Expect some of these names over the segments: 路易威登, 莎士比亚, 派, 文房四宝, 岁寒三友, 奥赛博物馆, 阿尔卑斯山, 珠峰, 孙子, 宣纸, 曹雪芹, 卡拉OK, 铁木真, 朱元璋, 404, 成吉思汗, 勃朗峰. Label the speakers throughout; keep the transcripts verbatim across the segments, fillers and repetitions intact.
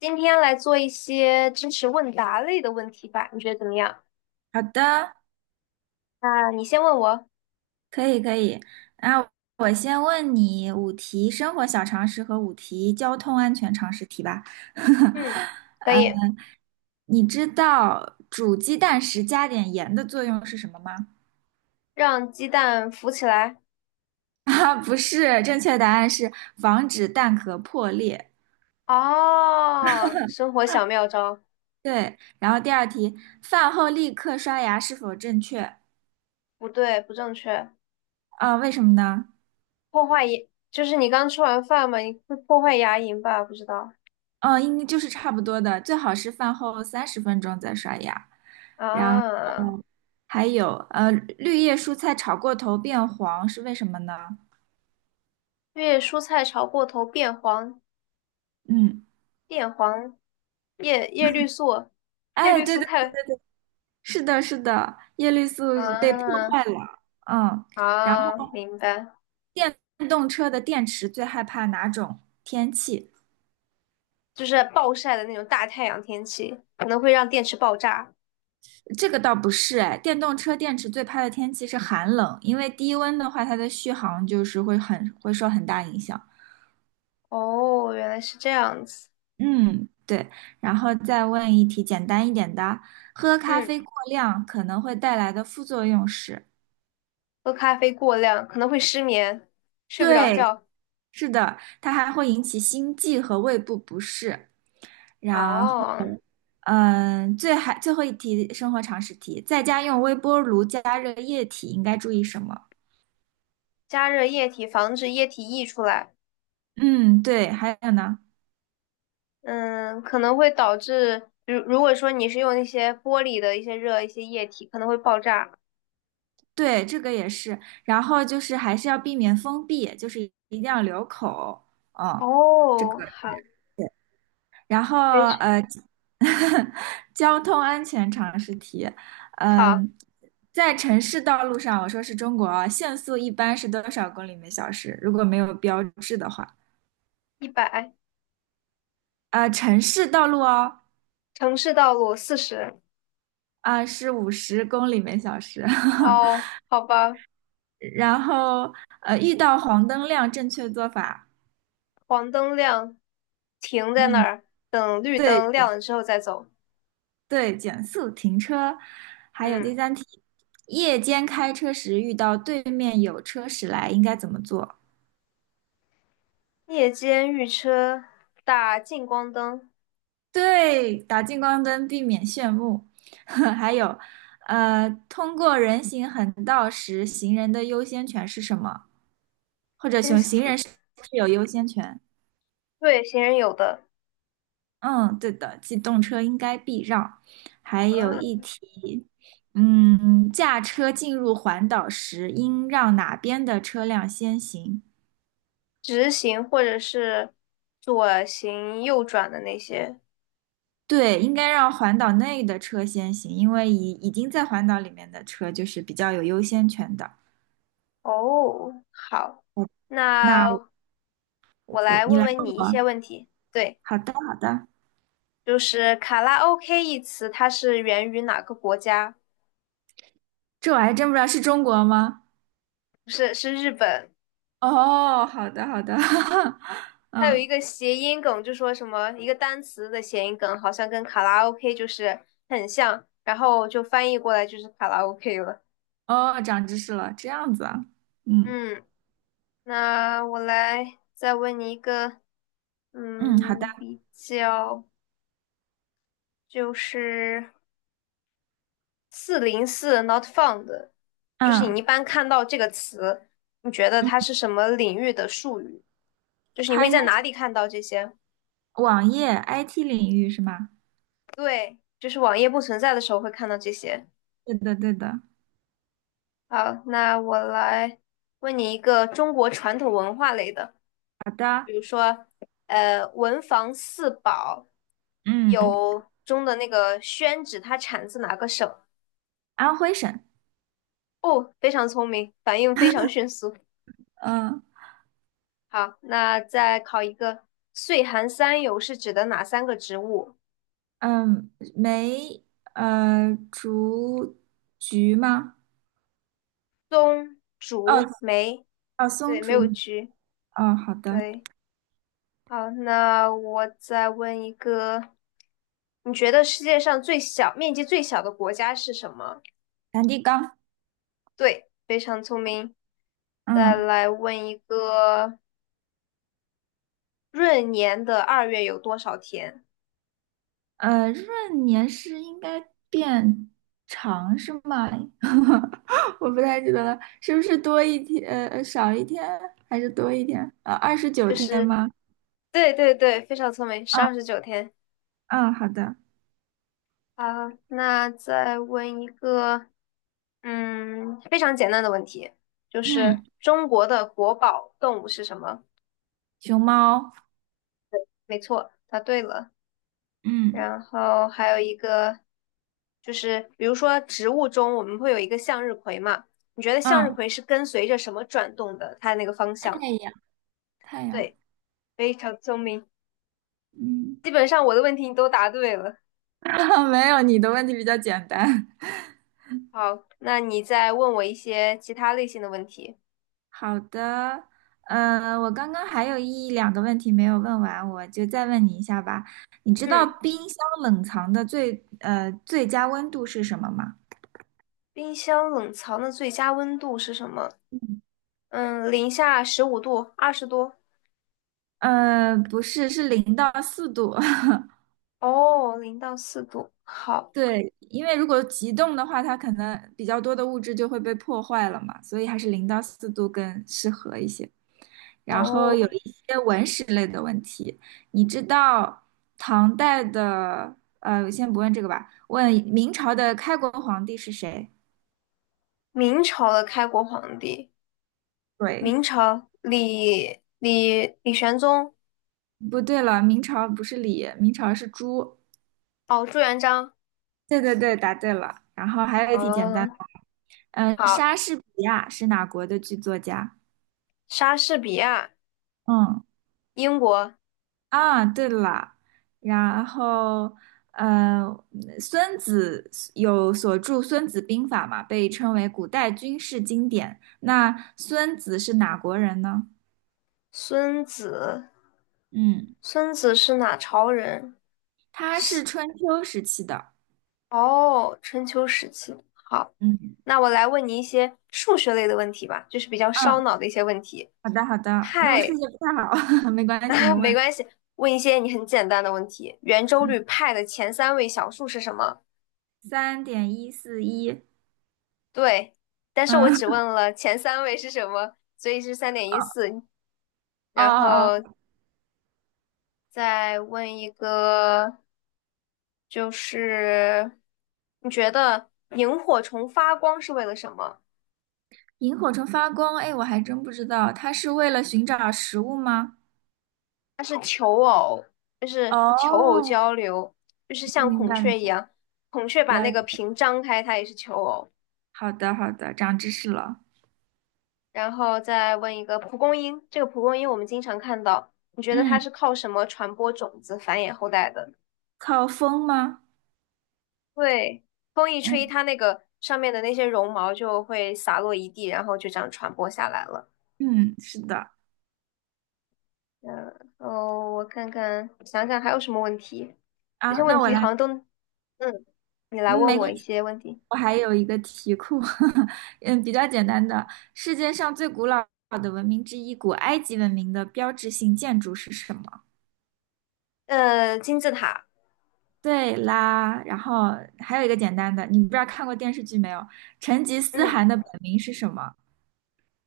Speaker 1: 今天来做一些知识问答类的问题吧，你觉得怎么样？
Speaker 2: 好的，
Speaker 1: 啊，你先问我。
Speaker 2: 可以可以。啊，我先问你五题生活小常识和五题交通安全常识题吧。
Speaker 1: 嗯，可以。
Speaker 2: 你知道煮鸡蛋时加点盐的作用是什么吗？
Speaker 1: 让鸡蛋浮起来。
Speaker 2: 啊，不是，正确答案是防止蛋壳破裂。
Speaker 1: 哦，生活小妙招。
Speaker 2: 对，然后第二题，饭后立刻刷牙是否正确？
Speaker 1: 不对，不正确。
Speaker 2: 啊，为什么呢？
Speaker 1: 破坏牙，就是你刚吃完饭嘛，你会破坏牙龈吧？不知道
Speaker 2: 嗯，应该就是差不多的，最好是饭后三十分钟再刷牙。然
Speaker 1: 啊。
Speaker 2: 还有呃，绿叶蔬菜炒过头变黄是为什么呢？
Speaker 1: 因为蔬菜炒过头变黄，
Speaker 2: 嗯，
Speaker 1: 变黄，叶叶绿素，叶
Speaker 2: 哎，
Speaker 1: 绿
Speaker 2: 对
Speaker 1: 素
Speaker 2: 对，
Speaker 1: 太
Speaker 2: 是的，是的，叶绿素被破
Speaker 1: 啊
Speaker 2: 坏了。嗯，然
Speaker 1: 啊，
Speaker 2: 后
Speaker 1: 明白。
Speaker 2: 电动车的电池最害怕哪种天气？
Speaker 1: 就是暴晒的那种大太阳天气，可能会让电池爆炸。
Speaker 2: 这个倒不是，哎，电动车电池最怕的天气是寒冷，因为低温的话，它的续航就是会很会受很大影响。
Speaker 1: 哦，原来是这样子。
Speaker 2: 嗯，对。然后再问一题简单一点的，喝咖
Speaker 1: 嗯，
Speaker 2: 啡过量可能会带来的副作用是？
Speaker 1: 喝咖啡过量可能会失眠，睡不着
Speaker 2: 对，
Speaker 1: 觉。
Speaker 2: 是的，它还会引起心悸和胃部不适。然后，
Speaker 1: 哦，
Speaker 2: 嗯，最还最后一题生活常识题，在家用微波炉加热液体应该注意什么？
Speaker 1: 加热液体防止液体溢出来。
Speaker 2: 嗯，对，还有呢，
Speaker 1: 嗯，可能会导致，如如果说你是用那些玻璃的一些热一些液体，可能会爆炸。
Speaker 2: 对，这个也是。然后就是还是要避免封闭，就是一定要留口。哦，这个。
Speaker 1: 哦，好，
Speaker 2: 然后
Speaker 1: 非常
Speaker 2: 呃，交通安全常识题，
Speaker 1: 好，
Speaker 2: 嗯、在城市道路上，我说是中国啊，限速一般是多少公里每小时？如果没有标志的话，
Speaker 1: 一百，
Speaker 2: 啊、城市道路哦，
Speaker 1: 城市道路四十。
Speaker 2: 啊、是五十公里每小时。
Speaker 1: 哦，好吧。
Speaker 2: 然后呃，遇到黄灯亮，正确做法，
Speaker 1: 黄灯亮，停在那
Speaker 2: 嗯，
Speaker 1: 儿，等绿
Speaker 2: 对
Speaker 1: 灯亮了之后再走。
Speaker 2: 对，减速停车。还有
Speaker 1: 嗯，
Speaker 2: 第三题，夜间开车时遇到对面有车驶来，应该怎么做？
Speaker 1: 夜间遇车打近光灯，
Speaker 2: 对，打近光灯避免炫目，还有，呃，通过人行横道时，行人的优先权是什么？或者
Speaker 1: 嗯，
Speaker 2: 行行人是不是有优先权？
Speaker 1: 对行人有的，
Speaker 2: 嗯，对的，机动车应该避让。还有一
Speaker 1: 嗯，
Speaker 2: 题，嗯，驾车进入环岛时，应让哪边的车辆先行？
Speaker 1: 直行或者是左行右转的那些。
Speaker 2: 对，应该让环岛内的车先行，因为已已经在环岛里面的车就是比较有优先权的。
Speaker 1: 哦，好，
Speaker 2: 那
Speaker 1: 那我
Speaker 2: 我
Speaker 1: 来
Speaker 2: 你
Speaker 1: 问
Speaker 2: 来
Speaker 1: 问
Speaker 2: 问
Speaker 1: 你一
Speaker 2: 我，
Speaker 1: 些问题。对，
Speaker 2: 好的好的，
Speaker 1: 就是卡拉 OK 一词，它是源于哪个国家？
Speaker 2: 这我还真不知道是中国吗？
Speaker 1: 不是，是日本。
Speaker 2: 哦，好的好的，
Speaker 1: 它有一
Speaker 2: 嗯，
Speaker 1: 个谐音梗，就说什么一个单词的谐音梗，好像跟卡拉 OK 就是很像，然后就翻译过来就是卡拉 OK 了。
Speaker 2: 哦，长知识了，这样子啊，嗯
Speaker 1: 嗯，那我来再问你一个，
Speaker 2: 嗯，好的，
Speaker 1: 嗯，比较就是四零四 not found，就是
Speaker 2: 嗯
Speaker 1: 你一般看到这个词，你觉得
Speaker 2: 嗯，
Speaker 1: 它是什么领域的术语？就是你
Speaker 2: 它
Speaker 1: 会
Speaker 2: 应该
Speaker 1: 在哪
Speaker 2: 是
Speaker 1: 里看到这些？
Speaker 2: 网页 I T 领域是吗？
Speaker 1: 对，就是网页不存在的时候会看到这些。
Speaker 2: 对的对的，
Speaker 1: 好，那我来问你一个中国传统文化类的，
Speaker 2: 好的，
Speaker 1: 比如说，呃，文房四宝
Speaker 2: 嗯，
Speaker 1: 有中的那个宣纸，它产自哪个省？
Speaker 2: 安徽省，
Speaker 1: 哦，非常聪明，反应非常迅速。
Speaker 2: 嗯
Speaker 1: 好，那再考一个，岁寒三友是指的哪三个植物？
Speaker 2: 嗯，梅呃竹菊吗？
Speaker 1: 松、
Speaker 2: 哦
Speaker 1: 竹、梅。
Speaker 2: 哦，松
Speaker 1: 对，没有
Speaker 2: 竹，
Speaker 1: 菊。
Speaker 2: 哦，好的，
Speaker 1: 对，好，那我再问一个，你觉得世界上最小面积最小的国家是什么？
Speaker 2: 梵蒂冈，
Speaker 1: 对，非常聪明。再
Speaker 2: 嗯。
Speaker 1: 来问一个，闰年的二月有多少天？
Speaker 2: 呃，闰年是应该变长是吗？我不太记得了，是不是多一天，呃，呃少一天还是多一天？呃，二十九
Speaker 1: 就
Speaker 2: 天
Speaker 1: 是
Speaker 2: 吗？
Speaker 1: 对对对，非常聪明，是
Speaker 2: 嗯
Speaker 1: 二十九天。
Speaker 2: 嗯，好的。
Speaker 1: 好，那再问一个，嗯，非常简单的问题，就是
Speaker 2: 嗯，
Speaker 1: 中国的国宝动物是什么？
Speaker 2: 熊猫。
Speaker 1: 没错，答对了。
Speaker 2: 嗯
Speaker 1: 然后还有一个，就是比如说植物中我们会有一个向日葵嘛，你觉得向日
Speaker 2: 嗯，
Speaker 1: 葵是跟随着什么转动的？它的那个方
Speaker 2: 太
Speaker 1: 向？
Speaker 2: 阳太阳。
Speaker 1: 对。非常聪明，
Speaker 2: 嗯，
Speaker 1: 基本上我的问题你都答对了。
Speaker 2: 没有，你的问题比较简单。
Speaker 1: 好，那你再问我一些其他类型的问题。
Speaker 2: 好的，呃，我刚刚还有一两个问题没有问完，我就再问你一下吧。你知道
Speaker 1: 嗯，
Speaker 2: 冰箱冷藏的最呃最佳温度是什么吗？
Speaker 1: 冰箱冷藏的最佳温度是什么？嗯，零下十五度、二十度。
Speaker 2: 呃，不是，是零到四度。
Speaker 1: 哦，零到四度。好。
Speaker 2: 对，因为如果急冻的话，它可能比较多的物质就会被破坏了嘛，所以还是零到四度更适合一些。然后
Speaker 1: 哦，
Speaker 2: 有一些文史类的问题。你知道唐代的，呃，先不问这个吧，问明朝的开国皇帝是谁？
Speaker 1: 明朝的开国皇帝，
Speaker 2: 对，
Speaker 1: 明朝李李李玄宗。
Speaker 2: 不对了，明朝不是李，明朝是朱。
Speaker 1: 哦，朱元璋。
Speaker 2: 对对对，答对了。然后还有一题简单的，
Speaker 1: 嗯，
Speaker 2: 嗯、
Speaker 1: 好。
Speaker 2: 莎士比亚是哪国的剧作家？
Speaker 1: 莎士比亚，
Speaker 2: 嗯。
Speaker 1: 英国。
Speaker 2: 啊，对了，然后呃，孙子有所著《孙子兵法》嘛，被称为古代军事经典。那孙子是哪国人呢？
Speaker 1: 孙子，
Speaker 2: 嗯，
Speaker 1: 孙子是哪朝人？
Speaker 2: 他是春秋时期的。
Speaker 1: 哦，春秋时期。好，
Speaker 2: 嗯
Speaker 1: 那我来问你一些数学类的问题吧，就是比较烧
Speaker 2: 嗯，
Speaker 1: 脑的一些问题。
Speaker 2: 好的好的，那我数
Speaker 1: 派，
Speaker 2: 学不太好，没 关系，你
Speaker 1: 啊，没
Speaker 2: 问。
Speaker 1: 关系，问一些你很简单的问题。圆周
Speaker 2: 嗯，
Speaker 1: 率派的前三位小数是什么？
Speaker 2: 三点一四一。
Speaker 1: 对，但是我
Speaker 2: 嗯，
Speaker 1: 只 问了前三位是什么，所以是三点一四。
Speaker 2: 哦
Speaker 1: 然
Speaker 2: 哦
Speaker 1: 后
Speaker 2: 哦，
Speaker 1: 再问一个，就是你觉得萤火虫发光是为了什么？
Speaker 2: 萤火虫发光，哎，我还真不知道，它是为了寻找食物吗？
Speaker 1: 它是求偶，就是求偶
Speaker 2: 哦，
Speaker 1: 交流，就是像
Speaker 2: 明
Speaker 1: 孔
Speaker 2: 白
Speaker 1: 雀一样，孔雀把那个
Speaker 2: 了。
Speaker 1: 屏张开，它也是求偶。
Speaker 2: 好的，好的，长知识了。
Speaker 1: 然后再问一个蒲公英，这个蒲公英我们经常看到，你觉得它
Speaker 2: 嗯
Speaker 1: 是靠什么传播种子、繁衍后代的？
Speaker 2: 靠风吗？
Speaker 1: 对，风一吹，
Speaker 2: 嗯，
Speaker 1: 它那个上面的那些绒毛就会洒落一地，然后就这样传播下来了。
Speaker 2: 嗯，是的。
Speaker 1: 嗯，哦，我看看，想想还有什么问题？这
Speaker 2: 啊，
Speaker 1: 些问
Speaker 2: 那我
Speaker 1: 题好
Speaker 2: 来，
Speaker 1: 像都，嗯，你来
Speaker 2: 嗯，
Speaker 1: 问
Speaker 2: 没
Speaker 1: 我
Speaker 2: 关
Speaker 1: 一
Speaker 2: 系，
Speaker 1: 些问题。
Speaker 2: 我还有一个题库，嗯，比较简单的。世界上最古老的文明之一，古埃及文明的标志性建筑是什么？
Speaker 1: 呃，金字塔。
Speaker 2: 对啦，然后还有一个简单的，你不知道看过电视剧没有？成吉思
Speaker 1: 嗯，
Speaker 2: 汗的本名是什么？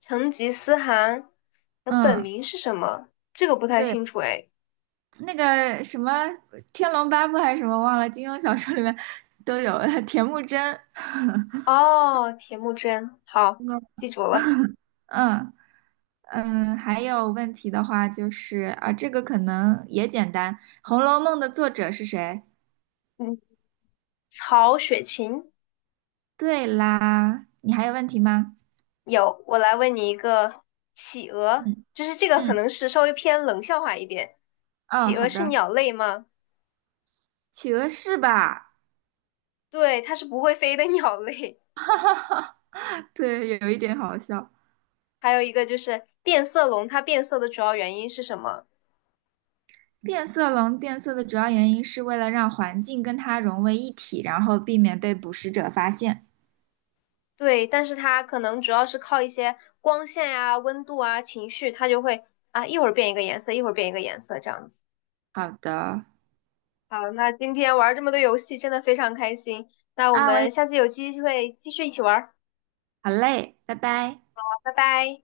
Speaker 1: 成吉思汗的本
Speaker 2: 嗯，
Speaker 1: 名是什么？这个不太
Speaker 2: 对，
Speaker 1: 清楚哎。
Speaker 2: 那个什么《天龙八部》还是什么忘了，金庸小说里面都有 铁木真。
Speaker 1: 哦，铁木真，好，记住了。
Speaker 2: 嗯嗯，还有问题的话就是啊，这个可能也简单，《红楼梦》的作者是谁？
Speaker 1: 嗯，曹雪芹。
Speaker 2: 对啦，你还有问题吗？
Speaker 1: 有，我来问你一个，企鹅，
Speaker 2: 嗯
Speaker 1: 就是这个可
Speaker 2: 嗯，
Speaker 1: 能是稍微偏冷笑话一点。
Speaker 2: 哦，
Speaker 1: 企
Speaker 2: 好
Speaker 1: 鹅是
Speaker 2: 的，
Speaker 1: 鸟类吗？
Speaker 2: 企鹅是吧？
Speaker 1: 对，它是不会飞的鸟类。
Speaker 2: 对，有一点好笑。
Speaker 1: 还有一个就是变色龙，它变色的主要原因是什么？
Speaker 2: 变色龙变色的主要原因是为了让环境跟它融为一体，然后避免被捕食者发现。
Speaker 1: 对，但是它可能主要是靠一些光线呀、温度啊、情绪，它就会啊一会儿变一个颜色，一会儿变一个颜色这样子。
Speaker 2: 好的，
Speaker 1: 好，那今天玩这么多游戏，真的非常开心。那我
Speaker 2: 啊，我
Speaker 1: 们
Speaker 2: 也
Speaker 1: 下次有机会继续一起玩儿。
Speaker 2: 好嘞，拜拜。
Speaker 1: 好，拜拜。